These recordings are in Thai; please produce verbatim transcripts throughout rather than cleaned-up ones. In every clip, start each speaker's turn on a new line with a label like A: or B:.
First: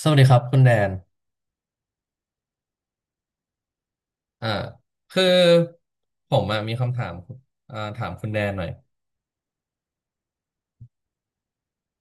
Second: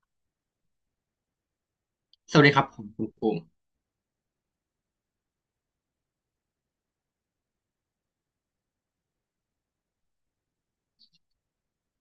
A: สวัสดีครับคุณแดน
B: สวัสดีครับผมคุณภูมิ
A: อ่าคือผมอะมีคำถามอ่าถามคุณแดนหน่อย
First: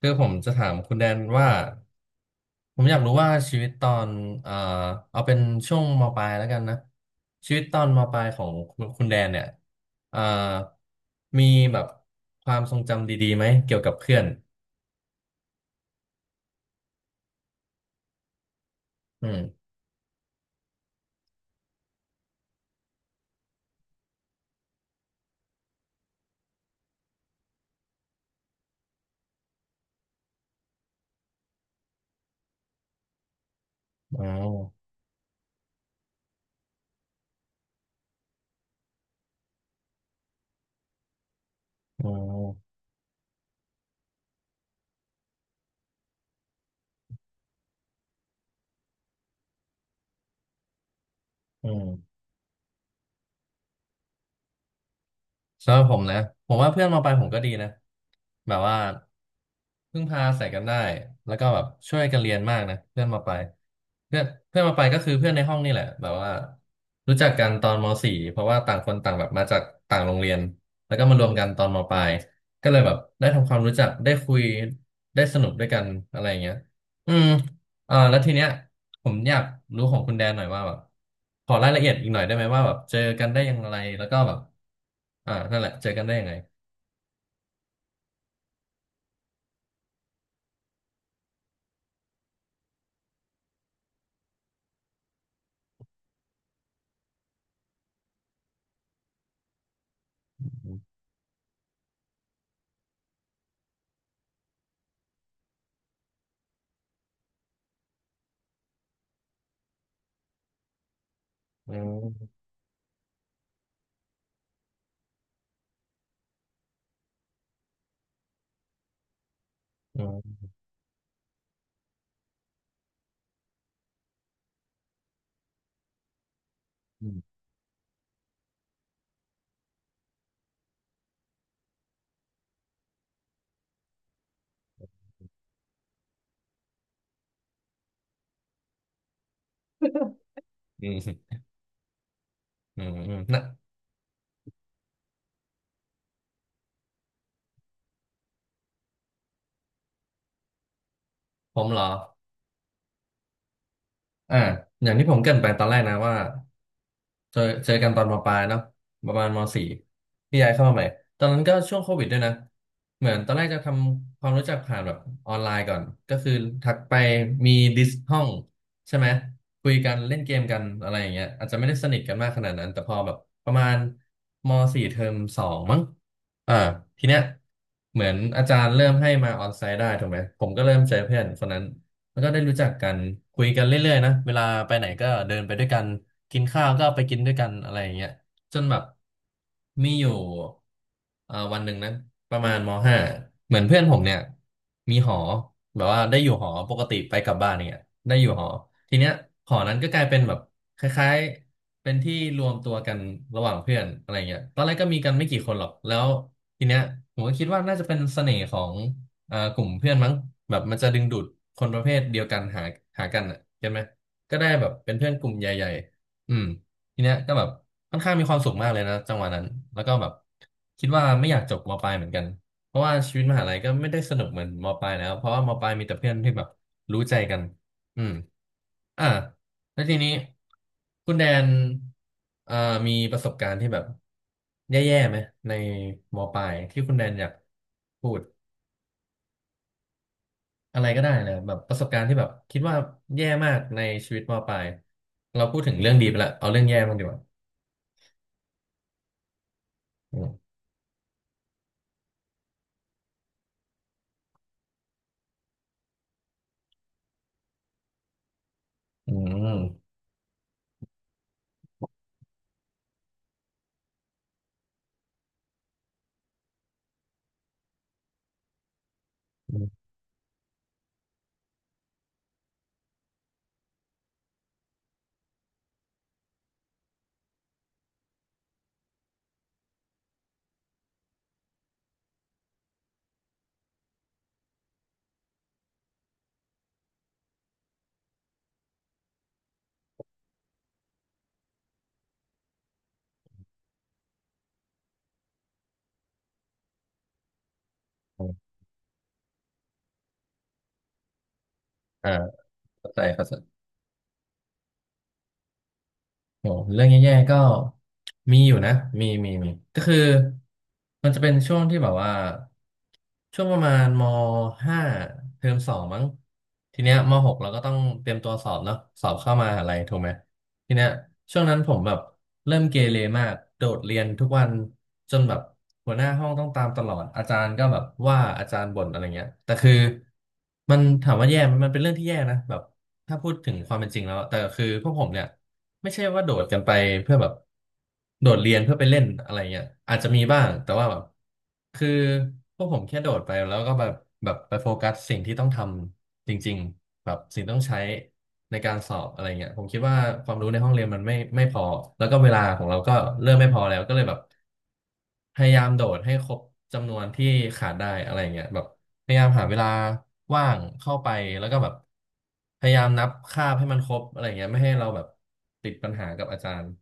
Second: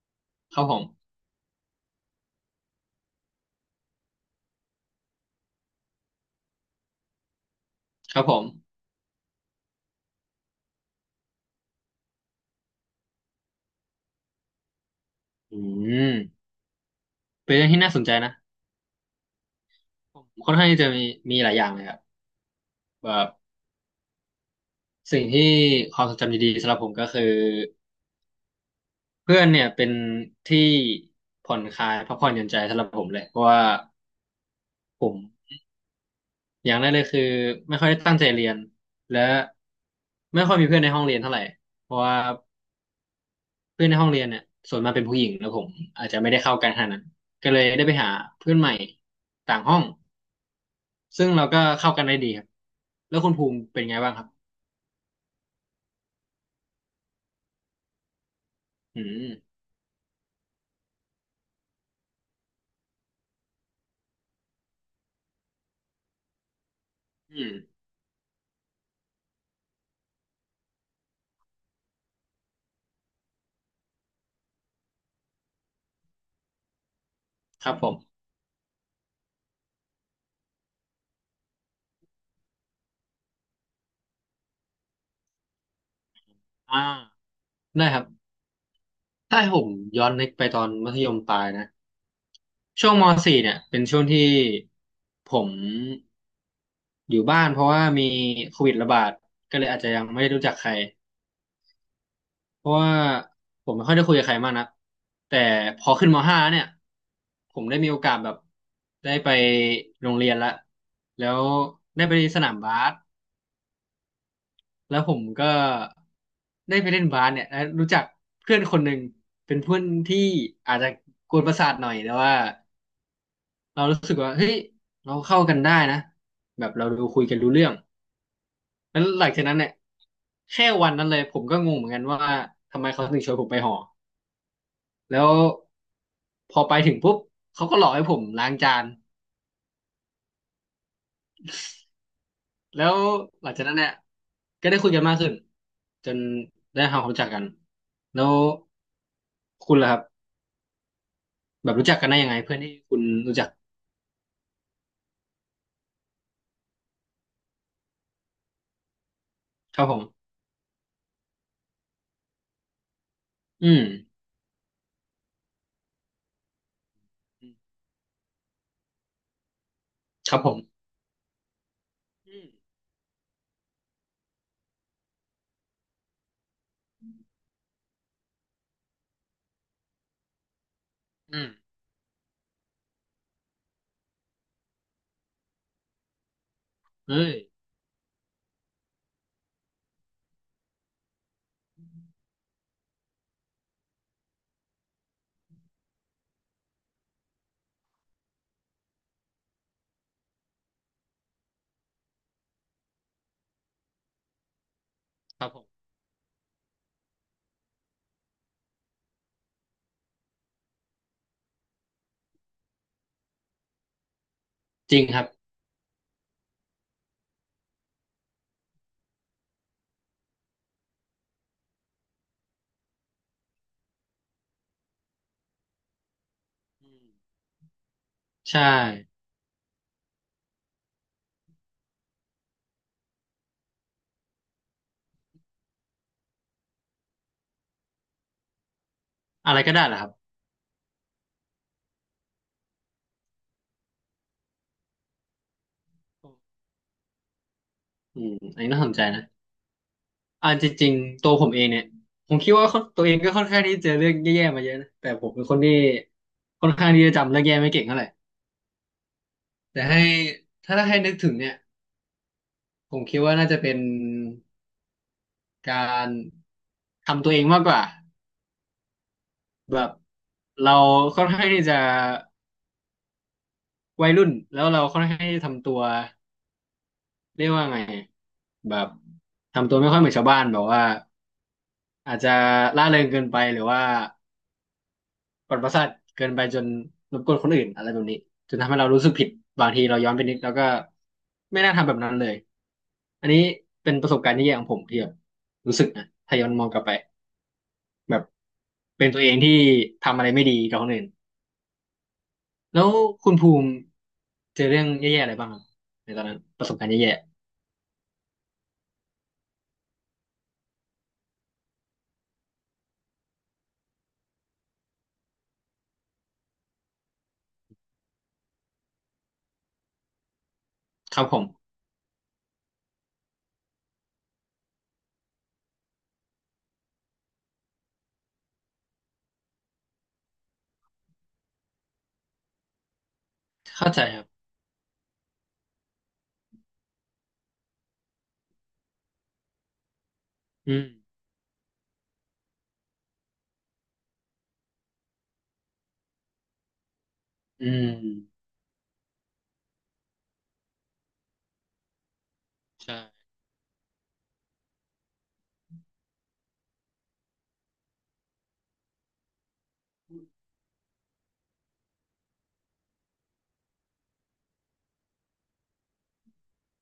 A: คือผมจะ
B: ครับ
A: ถา
B: ผ
A: ม
B: ม
A: คุณแดนว่าผมอยากรู้ว่าชีวิตตอนอ่าเอาเป็นช่วงมปลายแล้วกันนะชีวิตตอนมป
B: ครั
A: ลา
B: บ
A: ย
B: ผ
A: ขอ
B: ม
A: งคุณคุณแดนเนี่ยอ่ามีแบบความทรงจำดีๆไหมเกี่ยวกับเพื่อน
B: อืมเป็นเรื่องที่น่าสนใจนะ
A: อืม
B: ผมค่อนข้างที่จะมีมีหลายอย่างเลยครับแบบสิ่งที่ความทรงจำดีๆสำหรับผมก็คือเพื่อนเนี่ยเป็นที่ผ่อนคลายพักผ่อนหย่อนใจสำหรับผมเลยเพราะว่า
A: อ๋อ
B: ผมอย่างแรกเลยคือไม่ค่อยได้ตั้งใจเรียนและไม่ค่อยมีเพื่อนในห้องเรียนเท่าไหร่เพราะ
A: อ๋อ
B: ว่าเพื่อนในห้องเรียนเนี่ยส่วนมากเป็นผู้หญิงแล้วผมอาจจะไม่ได้เข้ากันขนาดนั้นก็เลยได้ไปหาเพื่อนใหม่ต่างห้อง ซึ่งเราก็
A: อืม
B: เข้ากันได้ดีครับ แล้วคุณภูมิเป็นไงบ้างครับ
A: สำหรับผมนะผมว่าเพื่อนมาไปลายผมก็ดีนะแบบว่า
B: อืม
A: พึ่งพาใส่กันได้แล้วก็แบบช่วยกันเรียนมากนะเพื่อนมาไปลายเพื่อนเพื่อนมาไปลายก็คือเพื่อนในห้องนี่แหละแบบว่ารู้จัก
B: อื
A: กัน
B: ม
A: ตอนมสี่เพราะว่าต่างคนต่างแบบมาจากต่างโรงเรียนแล้วก็มารวมกันตอนมปลายก็เลยแบบได้ทำความรู้จักได้คุยได้สนุกด้วยกันอะไรอย่างเงี้ยอืม
B: ครับผ
A: อ่า
B: ม
A: แล้วทีเนี้ย ผมอยากรู้ของคุณแดนหน่อยว่าแบบขอรายละเอียดอีกหน่อยได้ไหมว่าแบบเจอกันได้ยังไงแล้วก็แบบอ่านั่นแหละเจอกันได้ยังไง
B: อ่าได้ครับถ้าให้ผมย้อนนึกไปตอนมัธยมปลายนะช่วงมสี่เนี่ยเป็นช่วงที่ผมอยู่บ้านเพราะว่ามีโควิดระบาดก็เลยอาจจะยังไม่ได้
A: อ
B: รู้จักใคร
A: ืม
B: เพราะว่าผมไม่ค่อยได้คุยกับใครมากนะแต่พอขึ้นม .ห้า เนี่ยผมได้มีโอกาสแบบได้ไปโรงเรียนละแล้ว
A: อื
B: ได้ไปส
A: ม
B: นามบาส แล้วผมก็ได้ไปเล่นบาสเนี่ยแล้วรู้จักเพื่อนคนหนึ่งเป็นเพื่อน
A: อ
B: ที่
A: ื
B: อาจจะกวนประสาทหน่อยแต่ว่าเรารู้สึกว่าเฮ้ยเราเข้ากันได้นะแบบเราดูคุย
A: ม
B: กันรู้เรื่องแล้วหลังจากนั้นเนี่ยแค่วันนั้นเลยผมก็งงเหมือนกันว่าทำไมเขาถึงชวนผมไปหอแล้วพอไปถึงปุ๊บเขาก็หลอกให้ผมล้างจาน
A: อืมอื
B: แล้
A: ม
B: ว
A: อืมนะ
B: หลังจากนั้นเนี่ยก็ได้คุยกันมากขึ้นจนได้ทำความรู้จักกันแล้วคุณล่ะครับ
A: ผม
B: แบบ
A: เหรอ
B: รู้จักกันได้ยังไงเพื่อนที่คุณรู้จัก
A: อ่าอย่างที่ผมเกริ่นไปตอนแรกนะว่าเจอเจอกันตอนมปลายเนาะประมาณมสี่
B: ครับผม
A: พี่ย้ายเข้ามาใหม่ตอนนั้นก็ช่วงโควิดด้วยนะเหมือนตอนแรกจะ
B: อื
A: ท
B: ม
A: ำความรู้จักผ่านแบบออนไลน์ก่อนก็คือทักไป
B: อื
A: มี
B: ม
A: ดิสห้องใช่ไหมคุยกันเล่นเก
B: ครั
A: ม
B: บผ
A: กัน
B: ม
A: อะไรอย่างเงี้ยอาจจะไม่ได้สนิทกันมากข
B: อื
A: นาดนั้น
B: ม
A: แต่พอแบบประมาณมสี่เทอมสองมั้งอ่าทีเนี้ยเหมือนอาจารย์เริ่มให้มาออนไซต์ได้ถูกไหมผมก็เริ่มเจอเพื่อนค
B: อื
A: น
B: ม
A: นั้น แล้วก็ได้รู้จักกันคุยกันเรื่อยๆนะเวลาไปไหนก็เดินไปด้วยกันกินข้าวก็ไปกิน
B: เอ้
A: ด้ว
B: ย
A: ยกันอะไรอย่างเงี้ยจนแบบมีอยู่เอ่อวันหนึ่งนะประมาณมห้าเหมือนเพื่อนผมเนี่ยมีหอแบบว่าได้อยู่หอปกติไปกลับบ้านเนี่ยได้อยู่หอทีเนี้ยหอนั้นก็กลายเป็นแบบคล้ายๆเป็นที่รวมตัวกันระหว่างเพื่อนอะไรเงี้ยตอนแรกก็มีกันไม่กี่
B: ครั
A: ค
B: บ
A: น
B: ผ
A: หร
B: ม
A: อกแล้วทีเนี้ยผมก็คิดว่าน่าจะเป็นเสน่ห์ของ เอ่อกลุ่มเพื่อนมั้งแบบมันจะดึงดูดคนประเภทเดียวกันหาหากันอ่ะเห็นไหมก็ได้แบบเป็
B: จ
A: น
B: ริง
A: เพื่อน
B: ค
A: ก
B: รับ
A: ลุ่มใหญ่ๆอืมทีเนี้ยก็แบบค่อนข้างมีความสุขมากเลยนะจังหวะนั้นแล้วก็แบบคิดว่าไม่อยากจบมปลายเหมือนกันเพราะว่าชีวิตมหาลัยก็ไม่ได้สนุกเหมือนมปลายแล้วเพราะว่ามปลายมีแต่เพื่อนที่แบบ
B: อื
A: รู้
B: ม
A: ใจกันอืม
B: ใช่
A: อ่าแล้วทีนี้คุณแดนเอ่อมีประสบการณ์ที่แบบแย่ๆไหมในมปลายที่คุณแดนอยากพูด
B: อะไรก็ได้เหรอครับ
A: อะไรก็ได้เลยแบบประสบการณ์ที่แบบคิดว่าแย่มากในชีวิตมปลายเราพูดถึงเรื่องดีไปละเอาเรื่องแย่บ้างดีกว่า
B: อืมอันนี้น่าสนใจนะ
A: อื
B: อ่า
A: ม
B: จริงๆตัวผมเองเนี่ยผมคิดว่าตัวเองก็ค่อนข้างที่จะเจอเรื่องแย่ๆมาเยอะนะแต่ผมเป็นคนที่ค่อนข้างที่จะจำเรื่องแย่ไม่เก่งเท่าไหร่
A: อื
B: แต่
A: ม
B: ให้ถ้าให้นึกถึงเนี่ยผมคิดว่าน่าจะเป็นการทำตัวเองมากกว่า
A: อื
B: แบ
A: ม
B: บเราค่อนข้างที่จะ วัยรุ่นแล้วเราค่อนข้างที่จะทำตัวเรียกว่าไงแบบทำตัวไม่ค่อยเหมือนชาวบ้านแบบว่าอาจจะล่าเริงเกินไปหรือว่าปนประสาทเกินไปจนรบกวนคนอื่นอะไรแบบนี้จนทำให้เรารู้สึกผิดบางทีเราย้อนไปนิดแล้วก็ไม่น่าทำแบบนั้นเลยอันนี้เป็นประสบการณ์ที่แย่ของผมที่แบบรู้สึกนะถ้าย้อนมองกลับไปแบบเป็นตัวเองที่ทำอะไรไม่ดีกับคนอื่น
A: อ่า
B: แล้
A: เข้า
B: ว
A: ใจเข้า
B: คุ
A: ใจ
B: ณภูมิเจอเรื่องแย่ๆอะไรบ้างครับในตอนนั้น
A: โห
B: ประสบ
A: เรื่อ
B: การ
A: ง
B: ณ์แย่
A: แย่ๆก็มีอยู่นะมีมีมีก็คือมันจะเป็นช่วงที่แบบว่าช่วงประมาณมห้าเทอมสองมั้งทีเนี้ยมหกเราก็ต้องเตรียมตัวสอบเนาะสอบเข้ามหาอะไรถูกไหมทีเนี้ย
B: ๆครับผ
A: ช่วง
B: ม
A: นั้นผมแบบเริ่มเกเรมากโดดเรียนทุกวันจนแบบหัวหน้าห้องต้องตามตลอดอาจารย์ก็แบบว่าอาจารย์บ่นอะไรเงี้ยแต่คือมันถามว่าแย่ไหมมันเป็นเรื่องที่แย่นะแบบ ถ้าพูดถึงความเป็
B: เข้า
A: นจริ
B: ใจ
A: งแล้
B: ค
A: ว
B: รั
A: แต่
B: บ
A: คือพวกผมเนี่ยไม่ใช่ว่าโดดกันไปเพื่อแบบโดดเรียนเพื่อไปเล่นอะไรเงี้ยอาจจะมีบ้างแต่
B: อืม
A: ว่าแบบคือพวกผมแค่โดดไปแล้วก็แบบแบบไปโฟกัสสิ่งที่ต้องทำจริงๆแบบสิ่งต้อง
B: อื
A: ใช้
B: ม
A: ในการสอบอะไรเงี้ยผมคิดว่าความรู้ในห้องเรียนมันไม่ไม่พอแล้วก็เวลาของเราก็
B: ใช่
A: เริ่มไม่พอแล้วก็เลยแบบ พยายามโดดให้ครบจำนวนที่ขาดได้อะไรเงี้ยแบบพยายามหาเวลาว่างเข้าไปแล้วก็แบบพยายามนับคาบให้มันครบอะไรเงี้ยไม่ให้เราแบบติดปัญหากับอาจารย์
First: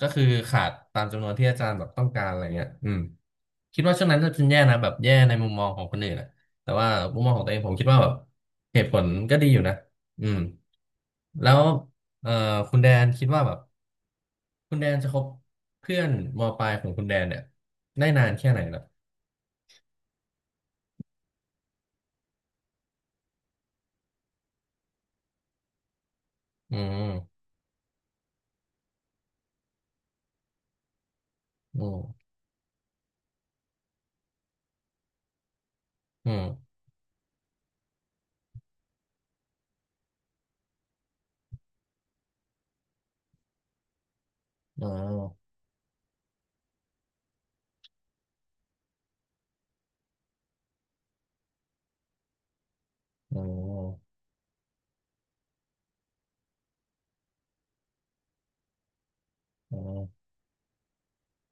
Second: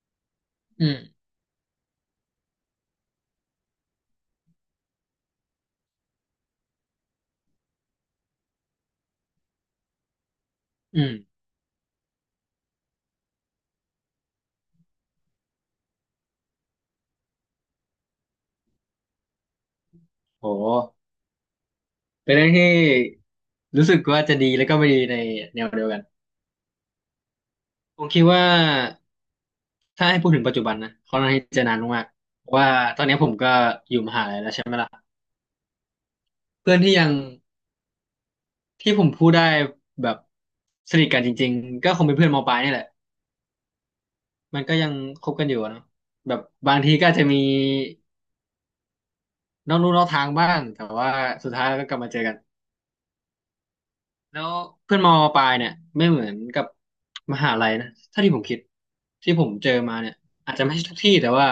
A: ก็คือขาด
B: อืม
A: ตามจำนวนที่อาจารย์แบบต้องการอะไรเงี้ยอืมคิดว่าช่วงนั้นก็เป็นแย่นะแบบแย่ในมุมมองของคนอื่นนะแต่ว่ามุมมองของตัวเองผมคิดว่าแบบเหตุผลก็ดีอยู่นะอืม
B: อืม
A: แล้วเอ่อคุณแดนคิดว่าแบบ คุณแดนจะคบเพื่อนมปลายของคุณแดนเนี่ยได้นานแค่ไหนล่ะ
B: โหเป็นเรื่องที่รู้สึกว่าจะดีแล้วก็ไม่ดีในแนวเดียวกัน
A: อืม
B: ผมคิดว่าถ้าให้พูดถึงปัจจุบันนะค่อนข้างที่จะนา
A: อื
B: นมาก
A: ม
B: ๆเพราะว่าตอนนี้ผมก็อยู่มหาลัยแล้วใช่ไหมล่ะ
A: อืม
B: เพื่อนที่ยังที่ผมพูดได้แบบสนิทกันจริงๆก็คงเป็นเพื่อนมปลายนี่แหละมันก็
A: อ
B: ยัง
A: มอ
B: คบกันอยู่อะเนาะแบบบางทีก็อาจจะมีนอกลู่นอกทางบ้างแต่ว่าสุดท้ายแล้วก็กลับมาเจอกัน
A: อ๋อ
B: แล้วเพื่อนมอปลายเนี่ยไม่เหมือนกับมหาลัยนะถ้าที่ผมคิดที่ผมเจอ
A: อ๋อ
B: มา
A: ม
B: เนี่ยอาจจะไม่ใช่ทุกที่แต่ว่า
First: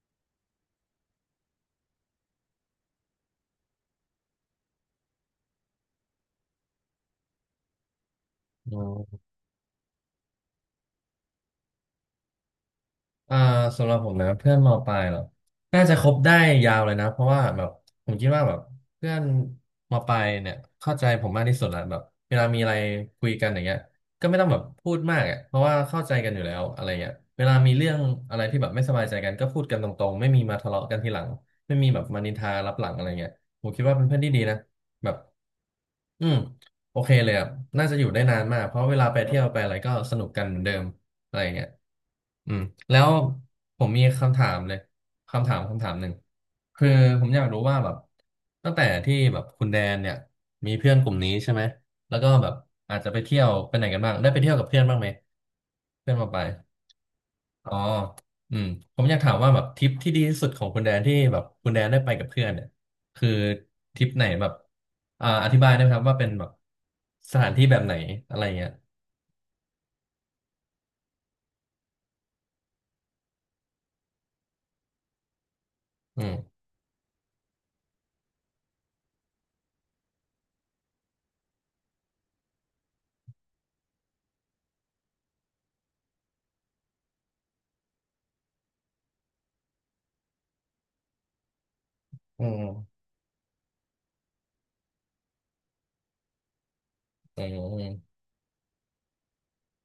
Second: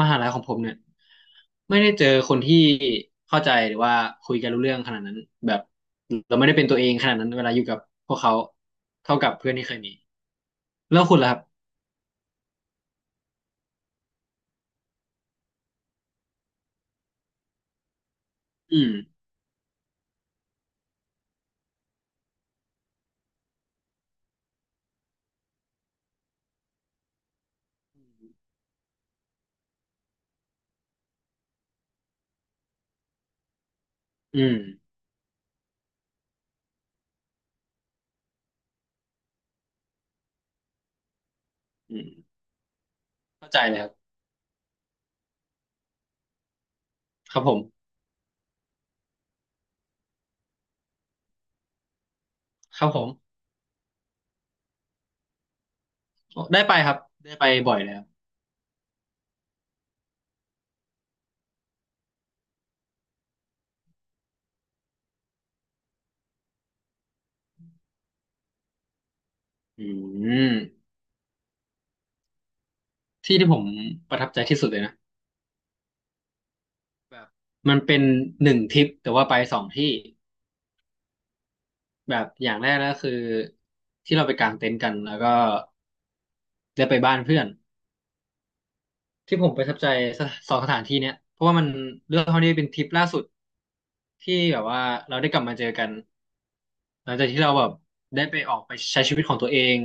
B: มหาลัยของผมเนี่ยไม่ได้เจอคนที่เข้าใจหรือว่าคุยกันรู้เรื่องขนาดนั้นแบบเราไม่ได้เป็นตัวเองขนาดนั้นเวลาอยู่กับพวกเขา
A: อื
B: เท่า
A: ม
B: กับเพื่อนที่เคยมีแล้วคุณล่ะครับ
A: อ่าสำหรับผมนะเพื่อนมปลายเหรอน่าจะคบได้ยาวเลยนะเพราะว่าแบบผมคิดว่าแบบ
B: อืม
A: เพื่อนมปลายเนี่ยเข้าใจผมมากที่สุดละแบบเวลามีอะไรคุยกันอย่างเงี้ยก็ไม่ต้องแบบพูดมากอ่ะเพราะว่าเข้าใจกันอยู่แล้วอะไรเงี้ยเวลามีเรื่องอะไรที่แบบไม่สบายใจกันก็พูดกันตรงๆไม่มีมาทะเลาะกันทีหลังไม่มีแบบมานินทารับหลังอะไรเงี้ยผมคิดว่าเป็นเพื่อนที่
B: อื
A: ดี
B: ม
A: นะแบบอืมโอเคเลยอ่ะน่าจะอยู่ได้นานมากเพราะเวลาไปเที่ยวไปอะไรก็สนุกกันเหมือนเดิม อะไรอย่างเงี้ย
B: อืม
A: อืมแล้ว
B: เข้าใจเล
A: ผ
B: ยค
A: ม
B: รับ
A: มีคำถามเลยคำถามคำถามหนึ่งคือผม
B: ค
A: อ
B: รับ
A: ยาก
B: ผ
A: รู้ว่า
B: ม
A: แบบตั้งแต่ที่แบบคุณแดนเนี่ยมีเพื่อนกลุ่มนี้ใช่ไหมแล้วก็แบบ
B: ครับ
A: อา
B: ผ
A: จจะไป
B: ม
A: เที่ยวไปไหนกันบ้างได้ไปเที่ยวกับเพื่อนบ้างไหมเพื่อนมาไป
B: โอ้ได้ไปครับได้ไป
A: อ๋อ
B: บ่อยแล้ว
A: อืมผมอยากถามว่าแบบทริปที่ดีที่สุดของคุณแดนที่แบบคุณแดนได้ไปกับเพื่อนเนี่ยคือทริปไหนแบบอ่าอธิบายได้ไหมครับว่าเป็นแบบสถานที่แบบไหนอะไรเงี้ย
B: อืมที่ที่ผมประทับใจที่สุดเลยนะ
A: อืม
B: แบบมันเป็นหนึ่งทริปแต่ว่าไปสองที่แบบอย่างแรกก็คือที่เราไปกางเต็นท์กันแล้วก็ได้ไปบ้านเพื่อนที่ผมประทับใจสถสองสถานที่เนี้ยเพราะว่ามันเรื่องเท่า
A: อื
B: นี้
A: ม
B: เป็นทริปล่าสุดที่แบบว่าเราได้กลับมาเจอกัน หลังจากที่
A: อื
B: เราแบบ
A: ม
B: ได้ไปออกไปใช้ชีวิตของตัวเอง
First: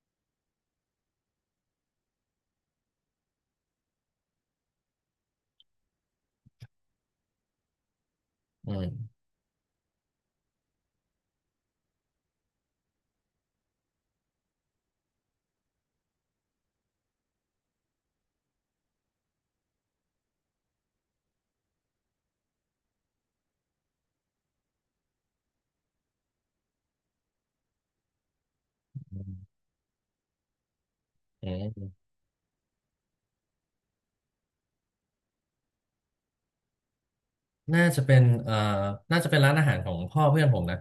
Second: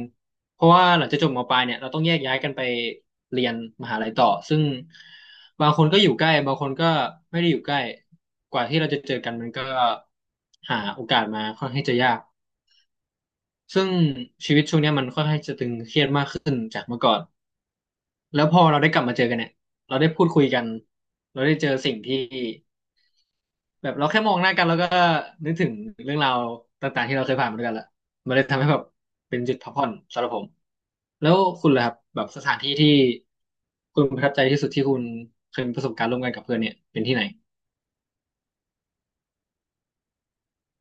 B: เพราะว่าหลังจากจบมปลายเนี่ยเราต้องแยกย้ายกันไปเรียนมหาลัยต่อซึ่งบางคนก็อยู่ใกล้บางคนก็ไม่ได้อยู่ใกล้กว่า
A: อื
B: ที่
A: ม
B: เราจะเจอกันมันก็หาโอกาสมาค่อนข้างจะยากซึ่งชีวิตช่วงเนี้ยมันค่อนข้างจะตึงเครียดมากขึ้นจากเมื่อก่อนแล้วพอเราได้กลับมาเจอกันเนี่ยเราได้พูดคุยกันเราได้เจอสิ่งที่ แบบเราแค่มองหน้ากันแล้วก็นึกถึงเรื่องราวต่างๆที่เราเคยผ่านมาด้วยกันละมันเลยทำให้แบบเป็นจุดพักผ่อนสำหรับผมแล้ว
A: อื
B: คุณล่ะ
A: ม
B: ครับแบบสถานที่ที่คุณประทับใจที่สุดที่คุณเคยมีประสบการณ์ร่วมกันกับเพื่อนเนี่ยเป็นที่ไหน
A: น่าจะเป็นเอ่อน่าจะเป็นร้านอาหารของพ่อเพื่อนผมนะ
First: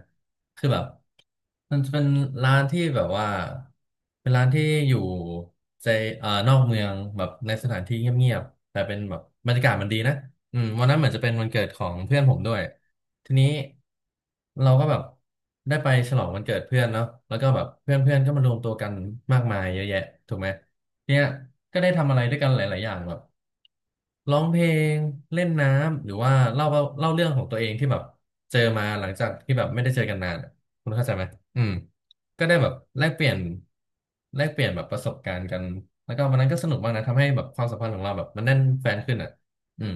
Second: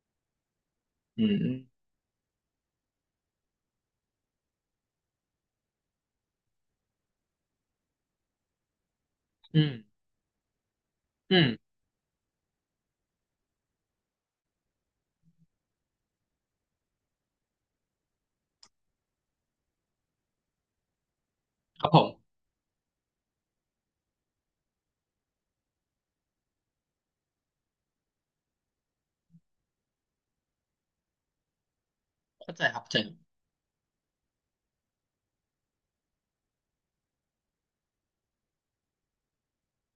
A: คือแบบ
B: อืม
A: มันจะเป็นร้านที่แบบว่าเป็นร้านที่อยู่ใจเอ่อนอกเมืองแบบในสถานที่เงียบๆแต่เป็นแบบบรร
B: อื
A: ยากา
B: ม
A: ศมันดีนะอืมวันนั้นเหมือนจะเป็น
B: อื
A: วัน
B: ม
A: เกิดของเพื่อนผมด้วยทีนี้เราก็แบบได้ไปฉลองวันเกิดเพื่อนเนาะแล้วก็แบบเพื่อนๆก็มารวมตัวกันมากมายเยอะแยะถูกไหม เนี่ยก็
B: ค
A: ได้
B: รับผ
A: ทำอะไรด้ว
B: ม
A: ยกันหลายๆอย่างแบบร้องเพลงเล่นน้ำหรือว่าเล่าว่าเล่าเรื่องของตัวเองที่แบบเจอมาหลังจากที่แบบไม่ได้เจอกันนานอะคุณเข้าใจไหมอืมก็ได้
B: เข้าใจ
A: แบบ
B: ครับเข้าใจ
A: แลกเปลี่ยนแลกเปลี่ยนแบบประสบการณ์กันแล้วก็วันนั้นก็สนุกมากนะทำให้แบบความสัมพันธ์ของเราแบบมันแน่นแฟนขึ้นอ่ะอืม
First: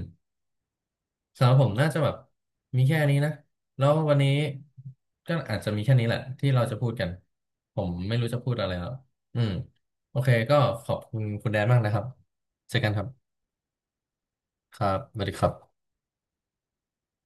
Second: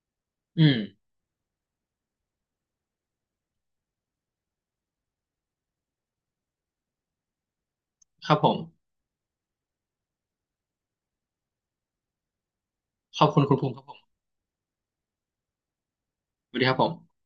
B: อืม
A: สำหรับผมน่าจะแบบมีแค่นี้นะแล้ววันนี้ก็อาจจะมีแค่นี้แหละที่เราจะพูดกันผมไม่รู้
B: ครั
A: จะ
B: บผ
A: พูด
B: ม
A: อะไรแล้วอืมโอเคก็ขอบคุณคุณแดนมากนะครับเจอกันครับ
B: ขอบคุณคุณภูมิครับผม
A: ครับสวัสดีครับ
B: สวัสดีครับผม